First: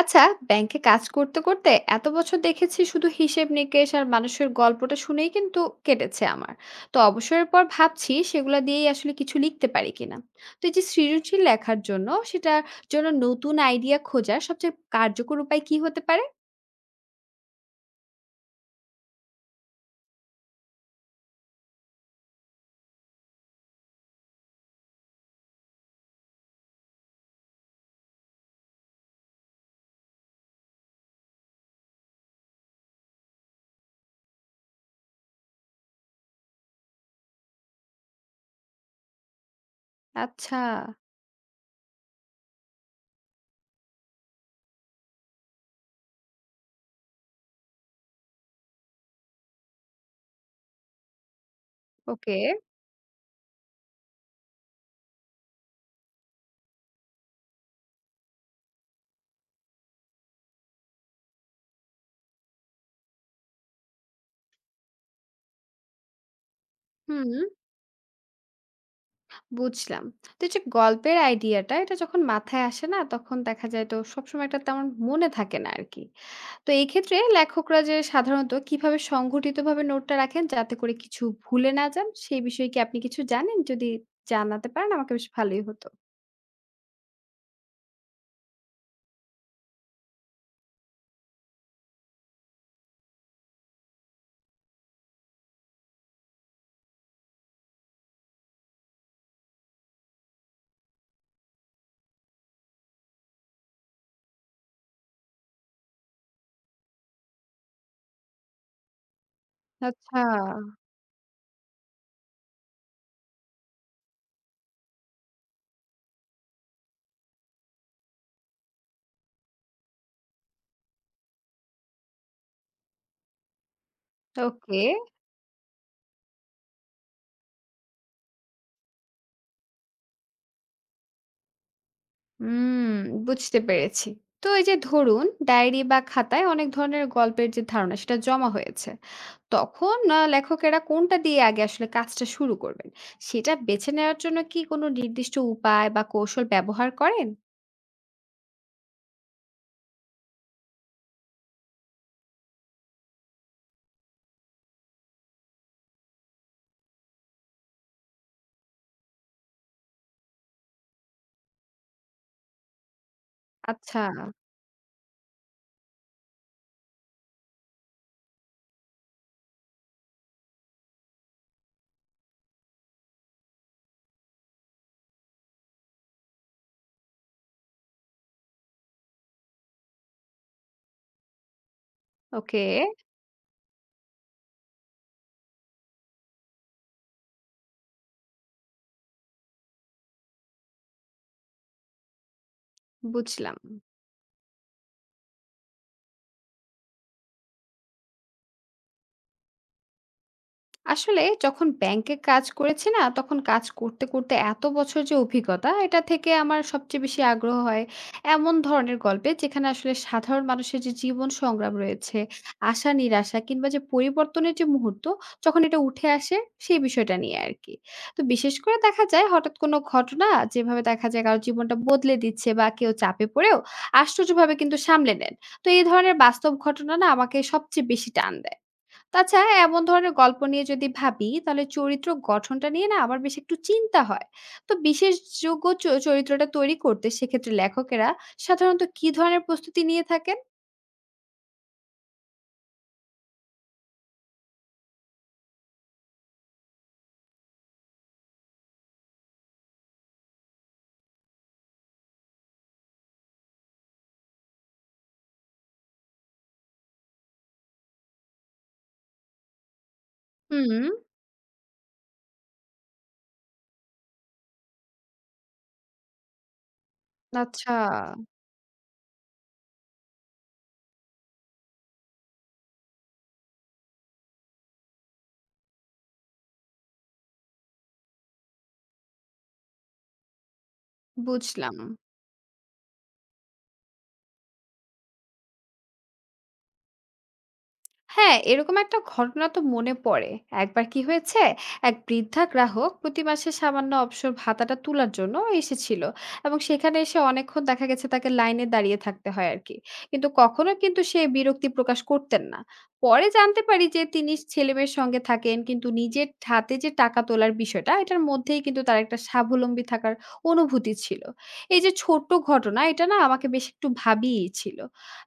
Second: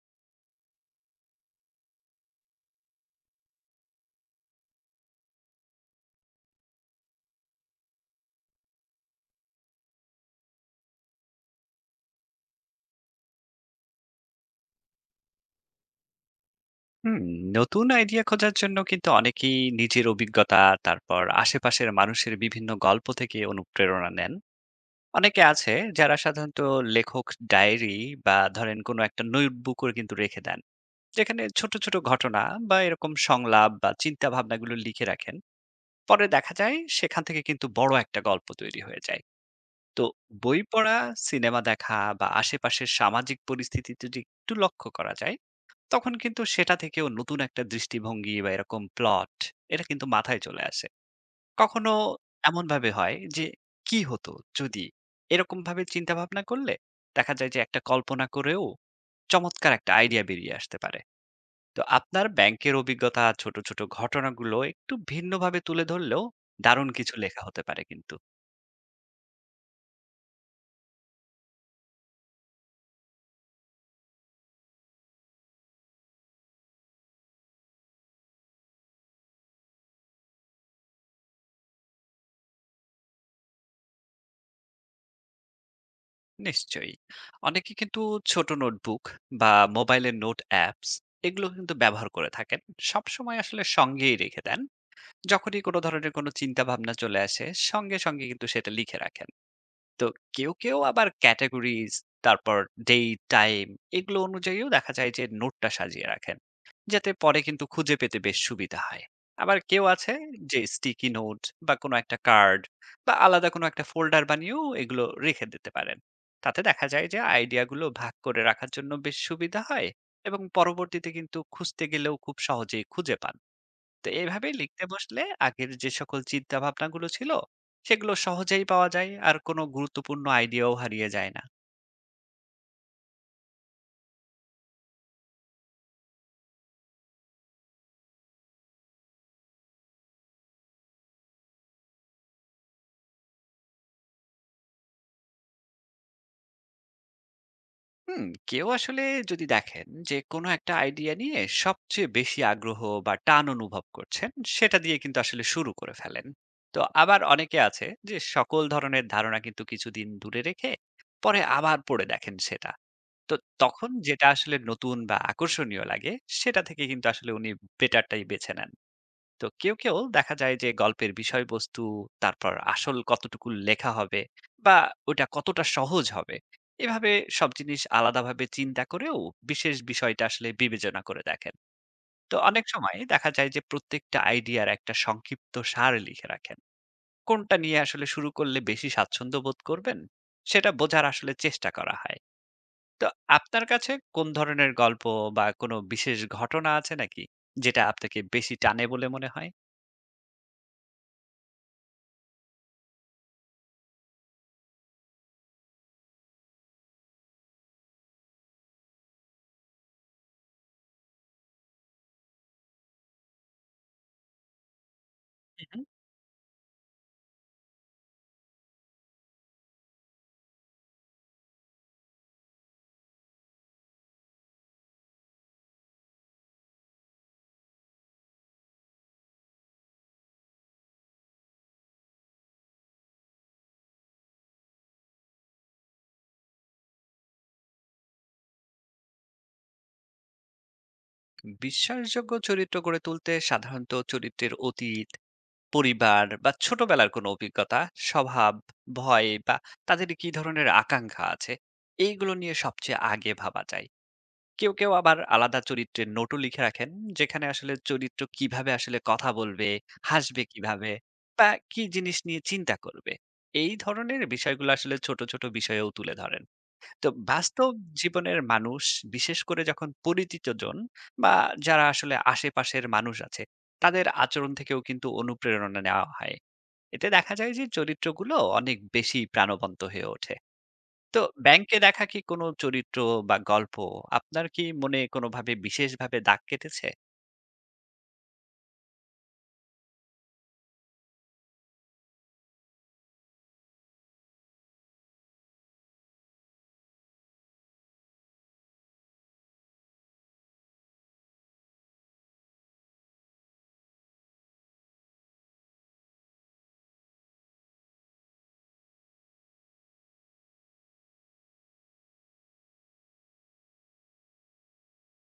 আচ্ছা, ব্যাংকে কাজ করতে করতে এত বছর দেখেছি শুধু হিসেব নিকেশ আর মানুষের গল্পটা শুনেই কিন্তু কেটেছে আমার। তো অবসরের পর ভাবছি সেগুলা দিয়েই আসলে কিছু লিখতে পারি কিনা। তো এই যে সৃজনশীল লেখার জন্য সেটার জন্য নতুন আইডিয়া খোঁজার সবচেয়ে কার্যকর উপায় কি হতে পারে? হুম, নতুন আইডিয়া খোঁজার জন্য কিন্তু অনেকেই নিজের অভিজ্ঞতা, তারপর আশেপাশের মানুষের বিভিন্ন গল্প থেকে অনুপ্রেরণা নেন। অনেকে আছে যারা সাধারণত লেখক ডায়েরি বা ধরেন কোনো একটা নোটবুকও কিন্তু রেখে দেন, যেখানে ছোট ছোট ঘটনা বা এরকম সংলাপ বা চিন্তা ভাবনাগুলো লিখে রাখেন। পরে দেখা যায় সেখান থেকে কিন্তু বড় একটা গল্প তৈরি হয়ে যায়। তো আচ্ছা। বই পড়া, সিনেমা দেখা বা আশেপাশের সামাজিক পরিস্থিতিতে যদি একটু লক্ষ্য করা যায়, তখন কিন্তু সেটা থেকেও নতুন একটা দৃষ্টিভঙ্গি বা এরকম প্লট, এটা কিন্তু মাথায় চলে আসে। কখনো ওকে। এমন ভাবে হয় যে কি হতো যদি, এরকম ভাবে চিন্তা ভাবনা করলে দেখা যায় যে একটা কল্পনা করেও চমৎকার একটা আইডিয়া বেরিয়ে আসতে পারে। তো আপনার ব্যাংকের অভিজ্ঞতা ছোট, ছোট ঘটনাগুলো একটু ভিন্নভাবে তুলে ধরলেও দারুণ কিছু হুম, লেখা হতে পারে কিন্তু। বুঝলাম। তো এই যে গল্পের আইডিয়াটা এটা যখন মাথায় আসে না তখন দেখা যায় তো সবসময় এটা তেমন মনে থাকে না আর কি। তো এই ক্ষেত্রে লেখকরা যে সাধারণত কিভাবে সংগঠিতভাবে নোটটা রাখেন যাতে করে কিছু ভুলে না যান, সেই বিষয়ে কি আপনি কিছু জানেন? যদি জানাতে পারেন আমাকে বেশ ভালোই হতো। নিশ্চয়ই। অনেকে কিন্তু ছোট নোটবুক বা মোবাইলের নোট অ্যাপস, এগুলো কিন্তু ব্যবহার করে থাকেন। সবসময় আসলে সঙ্গেই রেখে দেন। যখনই কোনো ধরনের কোনো চিন্তা ভাবনা চলে আসে, সঙ্গে সঙ্গে কিন্তু সেটা লিখে রাখেন। তো কেউ কেউ আবার ক্যাটাগরিজ, তারপর ডেট টাইম, এগুলো অনুযায়ীও দেখা যায় যে নোটটা সাজিয়ে রাখেন, যাতে পরে কিন্তু খুঁজে পেতে বেশ সুবিধা হয়। আবার কেউ আছে আচ্ছা, যে স্টিকি নোট বা কোনো একটা কার্ড বা আলাদা কোনো একটা ফোল্ডার বানিয়েও এগুলো রেখে দিতে পারেন। তাতে দেখা যায় যে আইডিয়াগুলো ভাগ করে রাখার জন্য বেশ সুবিধা হয় এবং পরবর্তীতে কিন্তু খুঁজতে গেলেও খুব সহজেই খুঁজে পান। তো এভাবে ওকে। লিখতে বসলে আগের যে সকল চিন্তা ভাবনাগুলো ছিল, সেগুলো সহজেই পাওয়া যায় আর কোনো গুরুত্বপূর্ণ আইডিয়াও হারিয়ে যায় না। হুম, বুঝতে পেরেছি। তো এই যে ধরুন ডায়েরি বা খাতায় অনেক ধরনের গল্পের যে ধারণা সেটা জমা হয়েছে। তখন লেখকেরা কোনটা দিয়ে আগে আসলে কাজটা শুরু করবেন? সেটা বেছে নেওয়ার জন্য কি কোনো নির্দিষ্ট উপায় বা কৌশল ব্যবহার করেন? হুম, কেউ আসলে যদি দেখেন যে কোনো একটা আইডিয়া নিয়ে সবচেয়ে বেশি আগ্রহ বা টান অনুভব করছেন, সেটা দিয়ে কিন্তু আসলে শুরু করে ফেলেন। তো আবার অনেকে আছে যে সকল ধরনের ধারণা কিন্তু কিছুদিন দূরে রেখে পরে আবার পড়ে দেখেন সেটা। তো তখন আচ্ছা, যেটা আসলে নতুন বা আকর্ষণীয় লাগে, সেটা থেকে কিন্তু আসলে উনি বেটারটাই বেছে নেন। তো কেউ, কেউ দেখা যায় যে গল্পের বিষয়বস্তু, তারপর আসল কতটুকু লেখা হবে বা ওটা কতটা সহজ হবে, এভাবে সব জিনিস আলাদাভাবে চিন্তা করেও বিশেষ বিষয়টা আসলে বিবেচনা করে দেখেন। তো ওকে। অনেক সময় দেখা যায় যে প্রত্যেকটা আইডিয়ার একটা সংক্ষিপ্ত সার লিখে রাখেন। কোনটা নিয়ে আসলে শুরু করলে বেশি স্বাচ্ছন্দ্য বোধ করবেন, সেটা বোঝার আসলে চেষ্টা করা হয়। তো বুঝলাম। আপনার কাছে কোন ধরনের গল্প বা কোনো বিশেষ ঘটনা আছে নাকি, যেটা আপনাকে বেশি টানে বলে মনে হয়? আসলে যখন ব্যাংকে কাজ করেছি না তখন কাজ করতে করতে এত বছর যে অভিজ্ঞতা এটা থেকে আমার সবচেয়ে বেশি আগ্রহ হয় এমন ধরনের গল্পে যেখানে আসলে সাধারণ মানুষের যে জীবন সংগ্রাম রয়েছে, আশা নিরাশা কিংবা যে পরিবর্তনের যে মুহূর্ত যখন এটা হুম। উঠে আসে সেই বিষয়টা নিয়ে আর কি। তো বিশেষ করে দেখা যায় হঠাৎ কোনো ঘটনা যেভাবে দেখা যায় কারো জীবনটা বদলে দিচ্ছে বা কেউ চাপে পড়েও আশ্চর্যভাবে কিন্তু সামলে নেন। তো এই ধরনের বাস্তব ঘটনা না আমাকে সবচেয়ে বেশি টান দেয়। তাছাড়া এমন ধরনের গল্প নিয়ে যদি ভাবি তাহলে চরিত্র গঠনটা নিয়ে না আমার বেশ একটু চিন্তা হয়। তো বিশেষ যোগ্য চরিত্রটা তৈরি করতে সেক্ষেত্রে লেখকেরা সাধারণত কি ধরনের প্রস্তুতি নিয়ে থাকেন? বিশ্বাসযোগ্য চরিত্র গড়ে তুলতে সাধারণত চরিত্রের অতীত, পরিবার বা ছোটবেলার কোনো অভিজ্ঞতা, স্বভাব, ভয় বা তাদের কি ধরনের আকাঙ্ক্ষা আছে, এইগুলো নিয়ে সবচেয়ে আগে ভাবা যায়। কেউ কেউ আবার আলাদা চরিত্রের নোটও লিখে রাখেন, যেখানে আসলে চরিত্র কিভাবে আসলে কথা বলবে, হাসবে হুম, কিভাবে বা কি জিনিস নিয়ে চিন্তা করবে, এই ধরনের বিষয়গুলো আসলে ছোট ছোট বিষয়েও তুলে ধরেন। তো বাস্তব আচ্ছা, জীবনের মানুষ, বিশেষ করে যখন পরিচিতজন বা যারা আসলে আশেপাশের মানুষ আছে, তাদের আচরণ থেকেও কিন্তু অনুপ্রেরণা নেওয়া হয়। এতে দেখা যায় যে চরিত্রগুলো অনেক বেশি প্রাণবন্ত হয়ে ওঠে। তো ব্যাংকে বুঝলাম। দেখা কি কোনো চরিত্র বা গল্প আপনার কি মনে কোনোভাবে বিশেষভাবে দাগ কেটেছে? হ্যাঁ, এরকম একটা ঘটনা তো মনে পড়ে। একবার কি হয়েছে, এক বৃদ্ধা গ্রাহক প্রতি মাসে সামান্য অবসর ভাতাটা তুলার জন্য এসেছিল এবং সেখানে এসে অনেকক্ষণ দেখা গেছে তাকে লাইনে দাঁড়িয়ে থাকতে হয় আরকি। কিন্তু কখনো কিন্তু সে বিরক্তি প্রকাশ করতেন না। পরে জানতে পারি যে তিনি ছেলেমেয়ের সঙ্গে থাকেন কিন্তু নিজের হাতে যে টাকা তোলার বিষয়টা এটার মধ্যেই কিন্তু তার একটা স্বাবলম্বী থাকার অনুভূতি ছিল। এই যে ছোট্ট ঘটনা এটা না আমাকে বেশ একটু ভাবিয়েছিল।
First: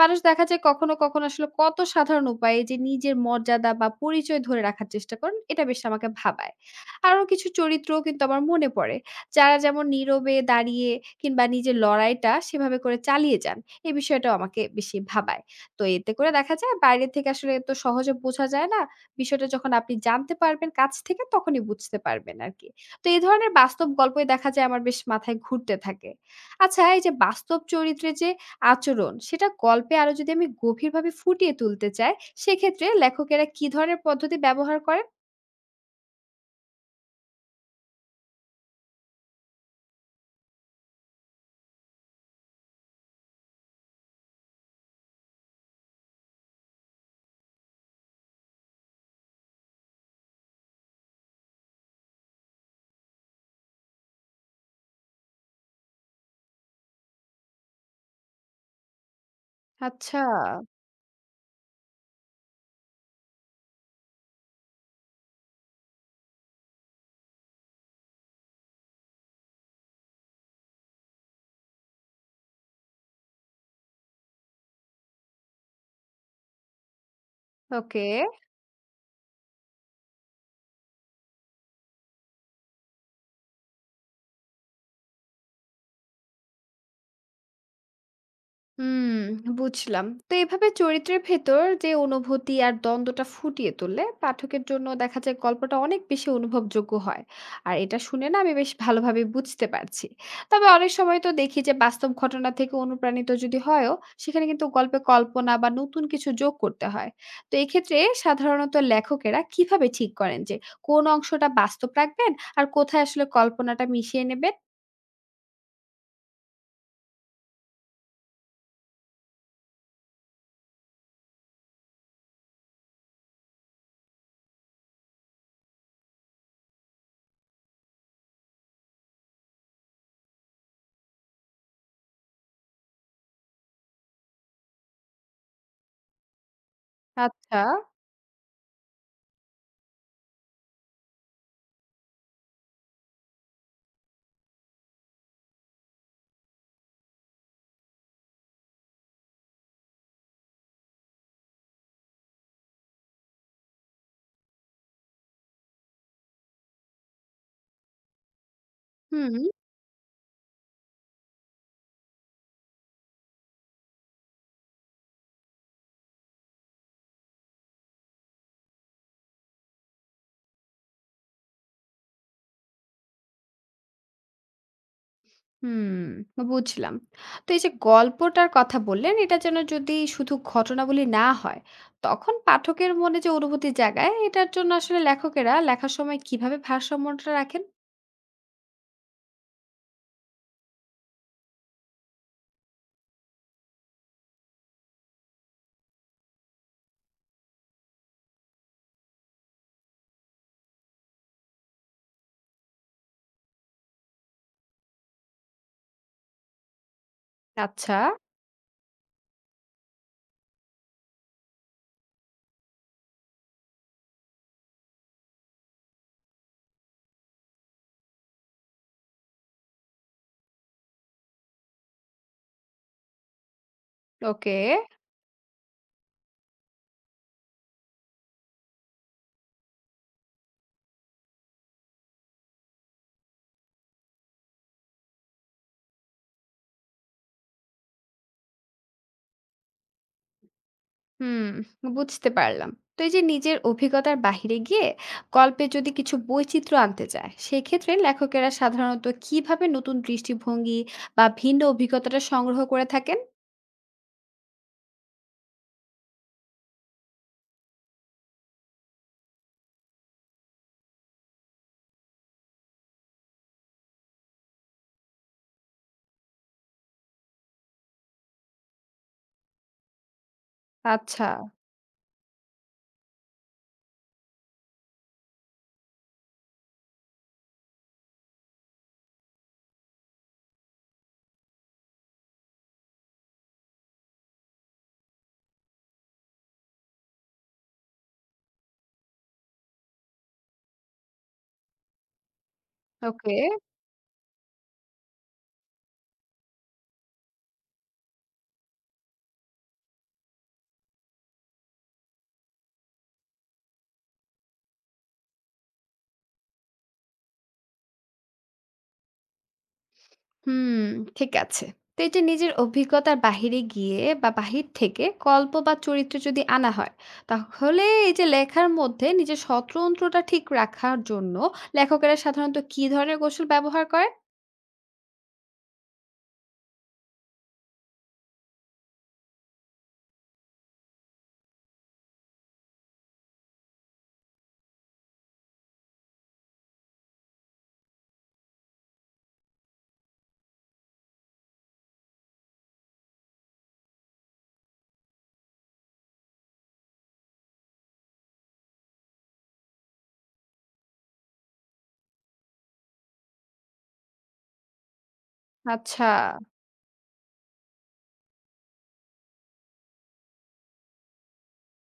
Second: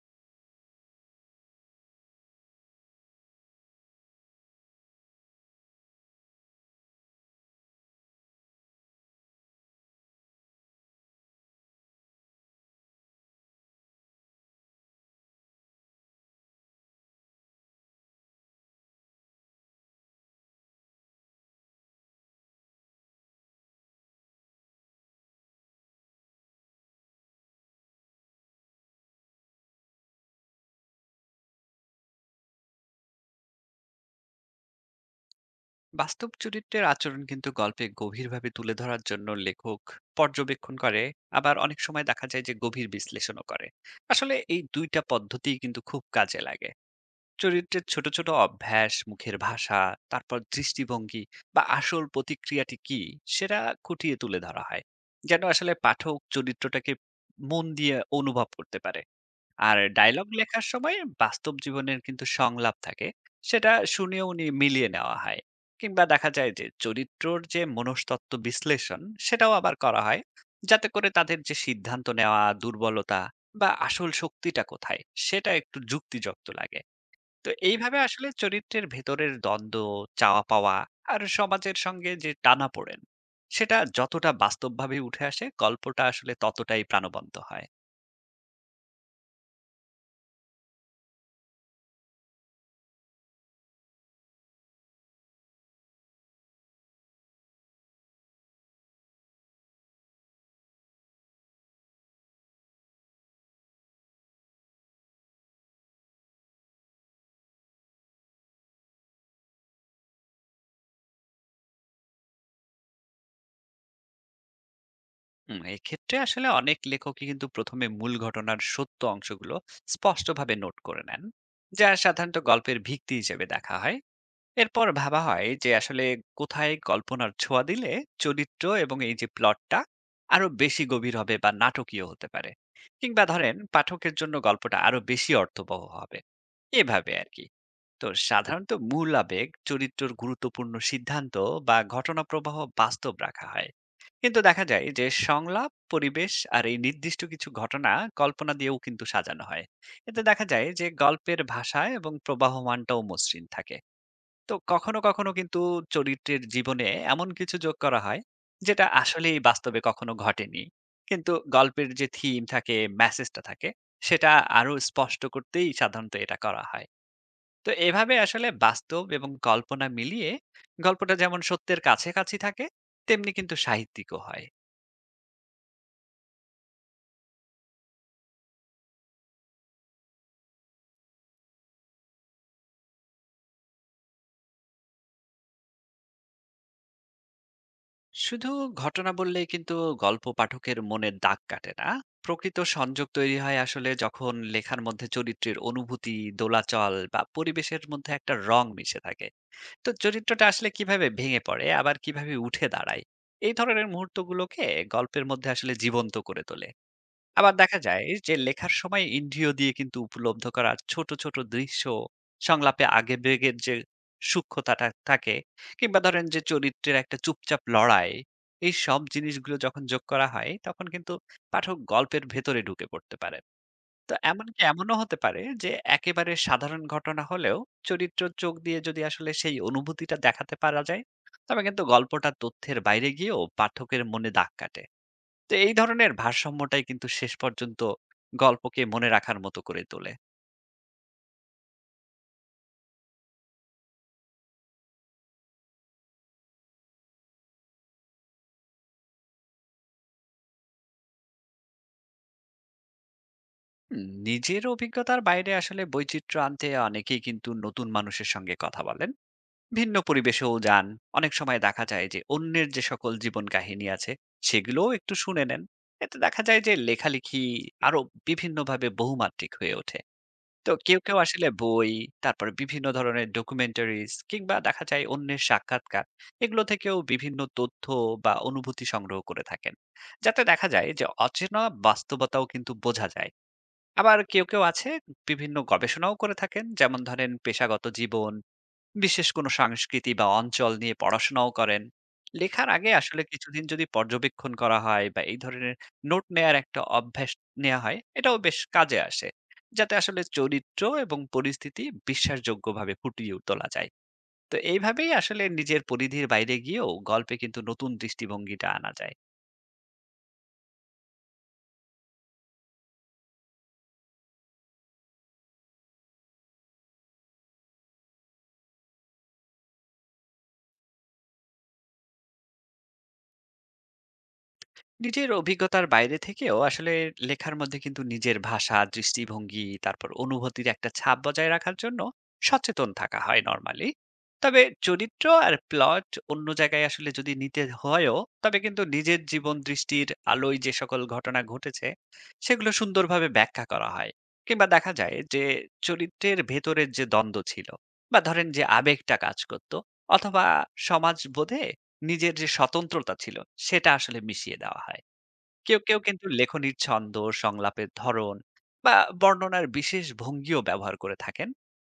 মানুষ দেখা যায় কখনো, কখনো আসলে কত সাধারণ উপায়ে যে নিজের মর্যাদা বা পরিচয় ধরে রাখার চেষ্টা করেন, এটা বেশ আমাকে ভাবায়। আরো কিছু চরিত্রও কিন্তু আমার মনে পড়ে। যারা যেমন নীরবে দাঁড়িয়ে কিংবা নিজের লড়াইটা সেভাবে করে চালিয়ে যান। এই বিষয়টাও আমাকে বেশি ভাবায়। তো এতে করে দেখা যায় বাইরে থেকে আসলে তো সহজে বোঝা যায় না। বিষয়টা যখন আপনি জানতে পারবেন কাছ থেকে তখনই বুঝতে পারবেন আরকি। তো এই ধরনের বাস্তব গল্পই দেখা যায় আমার বেশ মাথায় ঘুরতে থাকে। আচ্ছা, এই যে বাস্তব চরিত্রে যে আচরণ সেটা গল্পে আরো যদি আমি গভীরভাবে ফুটিয়ে তুলতে চাই, সেক্ষেত্রে লেখকেরা কি ধরনের পদ্ধতি ব্যবহার করেন? বাস্তব চরিত্রের আচরণ কিন্তু গল্পে গভীরভাবে তুলে ধরার জন্য লেখক পর্যবেক্ষণ করে, আবার অনেক সময় দেখা যায় যে গভীর বিশ্লেষণও করে। আসলে এই দুইটা পদ্ধতিই কিন্তু খুব কাজে লাগে। চরিত্রের ছোট ছোট অভ্যাস, মুখের ভাষা, তারপর দৃষ্টিভঙ্গি বা আসল প্রতিক্রিয়াটি কি, সেটা খুঁটিয়ে তুলে ধরা হয়, যেন আসলে পাঠক চরিত্রটাকে মন দিয়ে অনুভব করতে পারে। আর আচ্ছা। ডায়ালগ লেখার সময় বাস্তব জীবনের কিন্তু সংলাপ থাকে, সেটা শুনে উনি মিলিয়ে নেওয়া হয়। কিংবা দেখা যায় যে চরিত্রর যে মনস্তত্ত্ব বিশ্লেষণ, সেটাও আবার করা হয়, যাতে করে তাদের যে সিদ্ধান্ত নেওয়া, দুর্বলতা বা আসল শক্তিটা কোথায়, সেটা একটু যুক্তিযুক্ত লাগে। তো এইভাবে ওকে। আসলে চরিত্রের ভেতরের দ্বন্দ্ব, চাওয়া পাওয়া আর সমাজের সঙ্গে যে টানাপোড়েন, সেটা যতটা বাস্তবভাবে উঠে আসে গল্পটা আসলে ততটাই প্রাণবন্ত হয়। হুম, বুঝলাম। তো এভাবে চরিত্রের ভেতর যে অনুভূতি আর দ্বন্দ্বটা ফুটিয়ে তুললে পাঠকের জন্য দেখা যায় গল্পটা অনেক বেশি অনুভবযোগ্য হয়। আর এটা শুনে না আমি বেশ ভালোভাবে বুঝতে পারছি। তবে অনেক সময় তো দেখি যে বাস্তব ঘটনা থেকে অনুপ্রাণিত যদি হয়ও, সেখানে কিন্তু গল্পে কল্পনা বা নতুন কিছু যোগ করতে হয়। তো এক্ষেত্রে সাধারণত লেখকেরা কিভাবে ঠিক করেন যে কোন অংশটা বাস্তব রাখবেন আর কোথায় আসলে কল্পনাটা মিশিয়ে নেবেন? হুম, এক্ষেত্রে আসলে অনেক লেখকই কিন্তু প্রথমে মূল ঘটনার সত্য অংশগুলো স্পষ্টভাবে নোট করে নেন, যা সাধারণত গল্পের ভিত্তি হিসেবে দেখা হয়। এরপর ভাবা হয় যে আসলে কোথায় কল্পনার ছোঁয়া দিলে চরিত্র এবং এই যে প্লটটা আরো বেশি গভীর হবে বা নাটকীয় হতে পারে, কিংবা ধরেন পাঠকের জন্য গল্পটা আরো বেশি অর্থবহ হবে, এভাবে আর কি। আচ্ছা, তো সাধারণত মূল আবেগ, চরিত্রের গুরুত্বপূর্ণ সিদ্ধান্ত বা ঘটনা প্রবাহ বাস্তব রাখা হয়, কিন্তু দেখা যায় যে সংলাপ, পরিবেশ আর এই নির্দিষ্ট কিছু ঘটনা কল্পনা দিয়েও কিন্তু সাজানো হয়। এতে দেখা যায় যে গল্পের ভাষা এবং প্রবাহমানটাও মসৃণ থাকে। তো কখনো কখনো কিন্তু চরিত্রের জীবনে এমন কিছু যোগ করা হয় যেটা হুম। আসলেই বাস্তবে কখনো ঘটেনি, কিন্তু গল্পের যে থিম থাকে, মেসেজটা থাকে, সেটা আরো স্পষ্ট করতেই সাধারণত এটা করা হয়। তো এভাবে আসলে বাস্তব এবং কল্পনা মিলিয়ে গল্পটা যেমন সত্যের কাছাকাছি থাকে, তেমনি কিন্তু সাহিত্যিকও হয়। হুম, বুঝলাম। তো এই যে গল্পটার কথা বললেন, এটা যেন যদি শুধু ঘটনাবলী না হয়, তখন পাঠকের মনে যে অনুভূতি জাগায়, এটার জন্য আসলে লেখকেরা লেখার সময় কিভাবে ভারসাম্যটা রাখেন? শুধু ঘটনা বললেই কিন্তু গল্প পাঠকের মনে দাগ কাটে না। প্রকৃত সংযোগ তৈরি হয় আসলে যখন লেখার মধ্যে চরিত্রের অনুভূতি, দোলাচল বা পরিবেশের মধ্যে একটা রং মিশে থাকে। তো চরিত্রটা আসলে কিভাবে ভেঙে পড়ে আবার কিভাবে উঠে দাঁড়ায়, এই ধরনের মুহূর্তগুলোকে গল্পের মধ্যে আসলে জীবন্ত করে তোলে। আবার দেখা আচ্ছা, যায় যে লেখার সময় ইন্দ্রিয় দিয়ে কিন্তু উপলব্ধ করা ছোট ছোট দৃশ্য, সংলাপে আগে বেগের যে সূক্ষ্মতাটা থাকে, কিংবা ধরেন যে চরিত্রের একটা চুপচাপ লড়াই, এই সব জিনিসগুলো যখন যোগ করা হয় তখন কিন্তু পাঠক গল্পের ভেতরে ঢুকে পড়তে পারে। তো ওকে। এমনকি এমনও হতে পারে যে একেবারে সাধারণ ঘটনা হলেও চরিত্র চোখ দিয়ে যদি আসলে সেই অনুভূতিটা দেখাতে পারা যায়, তবে কিন্তু গল্পটা তথ্যের বাইরে গিয়েও পাঠকের মনে দাগ কাটে। তো এই ধরনের ভারসাম্যটাই কিন্তু শেষ পর্যন্ত গল্পকে মনে রাখার মতো করে তোলে। হুম, বুঝতে পারলাম। তো এই যে নিজের অভিজ্ঞতার বাহিরে গিয়ে গল্পে যদি কিছু বৈচিত্র্য আনতে চায়, সেক্ষেত্রে লেখকেরা সাধারণত কিভাবে নতুন দৃষ্টিভঙ্গি বা ভিন্ন অভিজ্ঞতাটা সংগ্রহ করে থাকেন? হুম, নিজের অভিজ্ঞতার বাইরে আসলে বৈচিত্র্য আনতে অনেকেই কিন্তু নতুন মানুষের সঙ্গে কথা বলেন। ভিন্ন পরিবেশেও যান। অনেক সময় দেখা যায় যে অন্যের যে সকল জীবন কাহিনী আছে, সেগুলোও একটু শুনে নেন। এতে দেখা যায় যে লেখালেখি আরো বিভিন্নভাবে বহুমাত্রিক হয়ে ওঠে। তো কেউ, কেউ আচ্ছা, আসলে বই, তারপরে বিভিন্ন ধরনের ডকুমেন্টারিজ, কিংবা দেখা যায় অন্যের সাক্ষাৎকার, এগুলো থেকেও বিভিন্ন তথ্য বা অনুভূতি সংগ্রহ করে থাকেন, যাতে দেখা যায় যে অচেনা বাস্তবতাও কিন্তু বোঝা যায়। আবার কেউ, কেউ আছে বিভিন্ন গবেষণাও করে থাকেন। যেমন ধরেন পেশাগত জীবন, বিশেষ কোনো সংস্কৃতি বা অঞ্চল নিয়ে পড়াশোনাও করেন। লেখার আগে আসলে ওকে। কিছুদিন যদি পর্যবেক্ষণ করা হয় বা এই ধরনের নোট নেয়ার একটা অভ্যাস নেয়া হয়, এটাও বেশ কাজে আসে। যাতে আসলে চরিত্র এবং পরিস্থিতি বিশ্বাসযোগ্যভাবে ফুটিয়ে তোলা যায়। তো এইভাবেই আসলে নিজের পরিধির বাইরে গিয়েও গল্পে কিন্তু নতুন দৃষ্টিভঙ্গিটা আনা যায়। হুম, ঠিক আছে। তো এই যে নিজের অভিজ্ঞতার বাহিরে গিয়ে বা বাহির থেকে গল্প বা চরিত্র যদি আনা হয় তাহলে এই যে লেখার মধ্যে নিজের স্বতন্ত্রতা ঠিক রাখার জন্য লেখকেরা সাধারণত কি ধরনের কৌশল ব্যবহার করে? নিজের অভিজ্ঞতার বাইরে থেকেও আসলে লেখার মধ্যে কিন্তু নিজের ভাষা, দৃষ্টিভঙ্গি, তারপর অনুভূতির একটা ছাপ বজায় রাখার জন্য সচেতন থাকা হয় নরমালি। তবে চরিত্র আর প্লট অন্য জায়গায় আসলে যদি নিতে হয়ও, তবে কিন্তু নিজের জীবন দৃষ্টির আলোয় যে সকল ঘটনা ঘটেছে, সেগুলো সুন্দরভাবে ব্যাখ্যা করা হয়। কিংবা দেখা যায় যে চরিত্রের ভেতরের যে দ্বন্দ্ব ছিল বা ধরেন যে আবেগটা কাজ করত, অথবা সমাজবোধে নিজের যে স্বতন্ত্রতা ছিল, সেটা আসলে মিশিয়ে দেওয়া হয়। কেউ, কেউ আচ্ছা। কিন্তু লেখনির ছন্দ, সংলাপের ধরন বা বর্ণনার বিশেষ ভঙ্গিও ব্যবহার করে থাকেন।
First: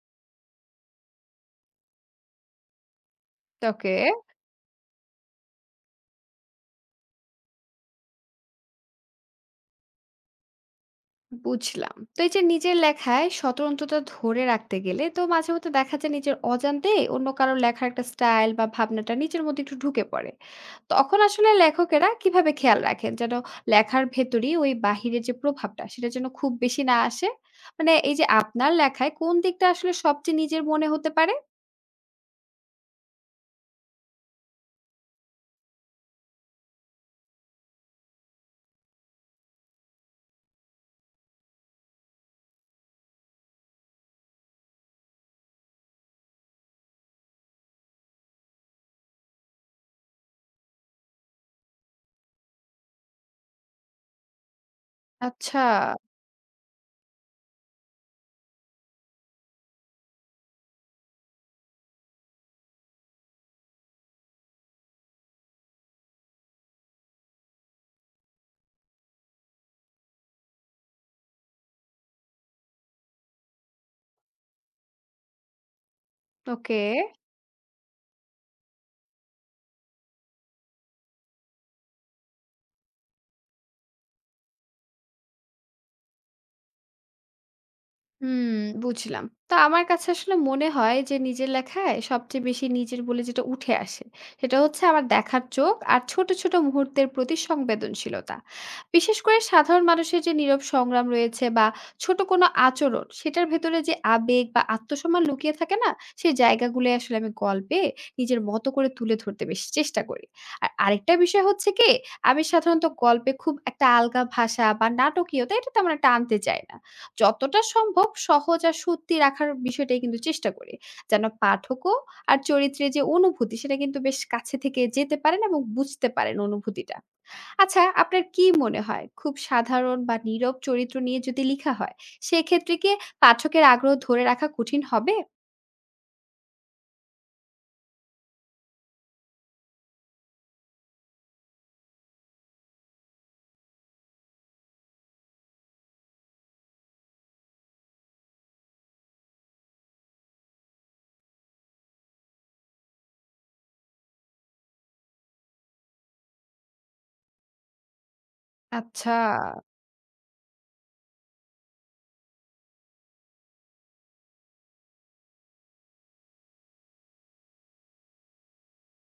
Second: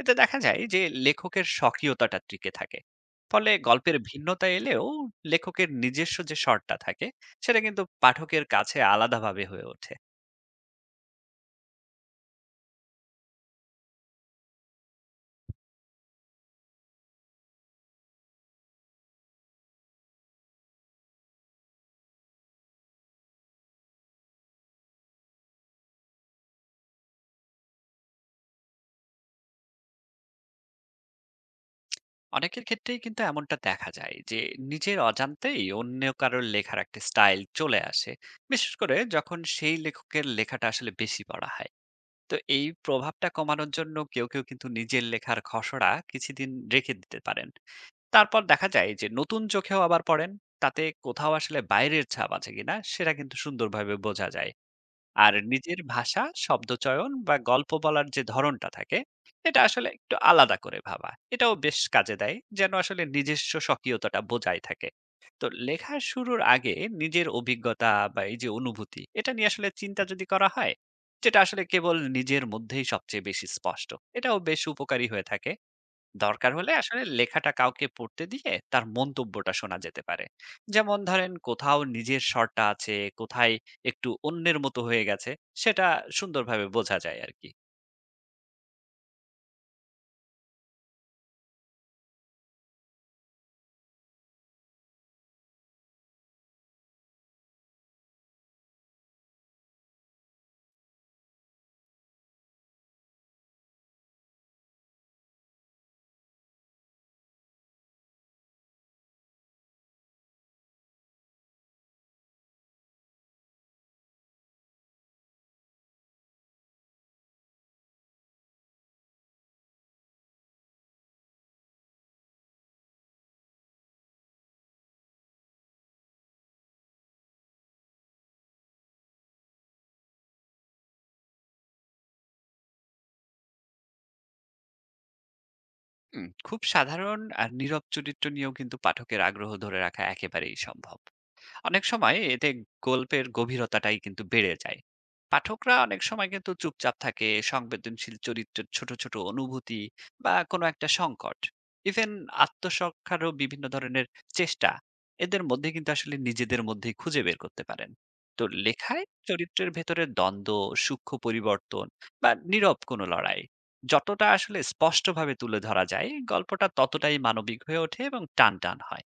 এতে দেখা যায় যে লেখকের স্বকীয়তাটা টিকে থাকে। ফলে ওকে। গল্পের ভিন্নতা এলেও লেখকের নিজস্ব যে স্বরটা থাকে, সেটা কিন্তু পাঠকের কাছে আলাদাভাবে হয়ে ওঠে। বুঝলাম। তো এই যে নিজের লেখায় স্বতন্ত্রতা ধরে রাখতে গেলে তো মাঝে মধ্যে দেখা যায় নিজের অজান্তে অন্য কারোর লেখার একটা স্টাইল বা ভাবনাটা নিজের মধ্যে একটু ঢুকে পড়ে। তখন আসলে লেখকেরা কিভাবে খেয়াল রাখেন যেন লেখার ভেতরই ওই বাহিরের যে প্রভাবটা সেটা যেন খুব বেশি না আসে? মানে এই যে আপনার লেখায় কোন দিকটা আসলে সবচেয়ে নিজের মনে হতে পারে? অনেকের ক্ষেত্রেই কিন্তু এমনটা দেখা যায় যে নিজের অজান্তেই অন্য কারোর লেখার একটা স্টাইল চলে আসে, বিশেষ করে যখন সেই লেখকের লেখাটা আসলে বেশি পড়া হয়। তো এই প্রভাবটা কমানোর জন্য কেউ, কেউ কিন্তু নিজের লেখার খসড়া কিছুদিন রেখে দিতে পারেন। তারপর দেখা যায় যে নতুন চোখেও আবার পড়েন। তাতে কোথাও আসলে বাইরের ছাপ আছে কিনা সেটা কিন্তু সুন্দরভাবে বোঝা যায়। আর আচ্ছা, নিজের ভাষা, শব্দচয়ন বা গল্প বলার যে ধরনটা থাকে, এটা আসলে একটু আলাদা করে ভাবা, এটাও বেশ কাজে দেয়। যেন আসলে নিজস্ব স্বকীয়তাটা বজায় থাকে। তো লেখা শুরুর আগে নিজের অভিজ্ঞতা বা এই যে অনুভূতি, এটা নিয়ে আসলে চিন্তা যদি করা হয়, যেটা আসলে কেবল নিজের মধ্যেই সবচেয়ে বেশি স্পষ্ট, এটাও বেশ উপকারী হয়ে থাকে। দরকার হলে ওকে। আসলে লেখাটা কাউকে পড়তে দিয়ে তার মন্তব্যটা শোনা যেতে পারে, যেমন ধরেন কোথাও নিজের স্বরটা আছে, কোথায় একটু অন্যের মতো হয়ে গেছে, সেটা সুন্দরভাবে বোঝা যায় আর কি। হুম, বুঝলাম। তো আমার কাছে আসলে মনে হয় যে নিজের লেখায় সবচেয়ে বেশি নিজের বলে যেটা উঠে আসে, সেটা হচ্ছে আমার দেখার চোখ আর ছোট, ছোট মুহূর্তের প্রতি সংবেদনশীলতা। বিশেষ করে সাধারণ মানুষের যে নীরব সংগ্রাম রয়েছে বা ছোট কোনো আচরণ, সেটার ভেতরে যে আবেগ বা আত্মসম্মান লুকিয়ে থাকে না, সেই জায়গাগুলো আসলে আমি গল্পে নিজের মতো করে তুলে ধরতে বেশি চেষ্টা করি। আর আরেকটা বিষয় হচ্ছে কি, আমি সাধারণত গল্পে খুব একটা আলগা ভাষা বা নাটকীয়তা এটা তেমন একটা আনতে চাই না। যতটা সম্ভব সহজ আর সত্যি রাখার বিষয়টাই কিন্তু চেষ্টা করি। যেন পাঠকও আর চরিত্রের যে অনুভূতি সেটা কিন্তু বেশ কাছে থেকে যেতে পারেন এবং বুঝতে পারেন অনুভূতিটা। আচ্ছা, আপনার কি মনে হয় খুব সাধারণ বা নীরব চরিত্র নিয়ে যদি লিখা হয়, সেক্ষেত্রে কি পাঠকের আগ্রহ ধরে রাখা কঠিন হবে? হুম, খুব সাধারণ আর নীরব চরিত্র নিয়েও কিন্তু পাঠকের আগ্রহ ধরে রাখা একেবারেই সম্ভব। অনেক সময় এতে গল্পের গভীরতাটাই কিন্তু বেড়ে যায়। পাঠকরা অনেক সময় কিন্তু চুপচাপ থাকে সংবেদনশীল চরিত্রের ছোট ছোট অনুভূতি বা কোনো একটা সংকট, ইভেন আত্মসংখ্যারও বিভিন্ন ধরনের চেষ্টা, এদের মধ্যে কিন্তু আসলে নিজেদের মধ্যেই খুঁজে বের করতে পারেন। তো লেখায় আচ্ছা, চরিত্রের ভেতরে দ্বন্দ্ব, সূক্ষ্ম পরিবর্তন বা নীরব কোনো লড়াই যতটা আসলে স্পষ্টভাবে তুলে ধরা যায় গল্পটা ততটাই মানবিক হয়ে ওঠে এবং টান টান হয়।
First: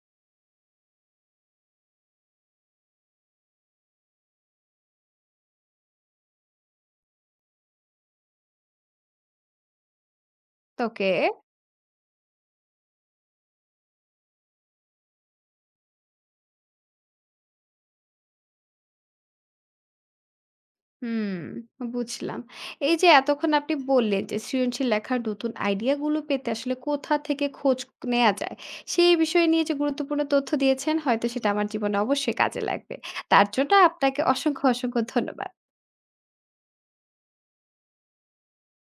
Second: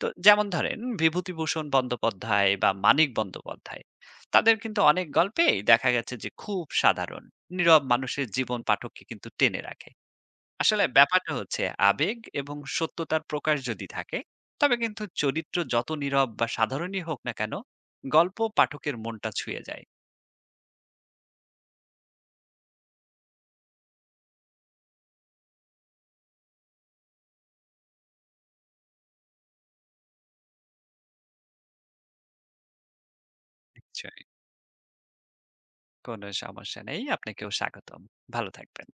তো যেমন ধরেন বিভূতিভূষণ বন্দ্যোপাধ্যায় বা মানিক বন্দ্যোপাধ্যায়, তাদের কিন্তু অনেক গল্পেই দেখা গেছে যে খুব সাধারণ, নীরব মানুষের জীবন পাঠককে কিন্তু টেনে রাখে। আসলে ওকে। ব্যাপারটা হচ্ছে আবেগ এবং সত্যতার প্রকাশ যদি থাকে, তবে কিন্তু চরিত্র যত নীরব বা সাধারণই হোক না কেন, গল্প পাঠকের মনটা ছুঁয়ে যায়। হুম, বুঝলাম। এই যে এতক্ষণ আপনি বললেন যে সৃজনশীল লেখার নতুন আইডিয়া গুলো পেতে আসলে কোথা থেকে খোঁজ নেয়া যায়, সেই বিষয় নিয়ে যে গুরুত্বপূর্ণ তথ্য দিয়েছেন হয়তো সেটা আমার জীবনে অবশ্যই কাজে লাগবে। তার জন্য আপনাকে নিশ্চয়ই, অসংখ্য, অসংখ্য ধন্যবাদ। কোনো সমস্যা নেই। আপনাকেও স্বাগতম। ভালো থাকবেন।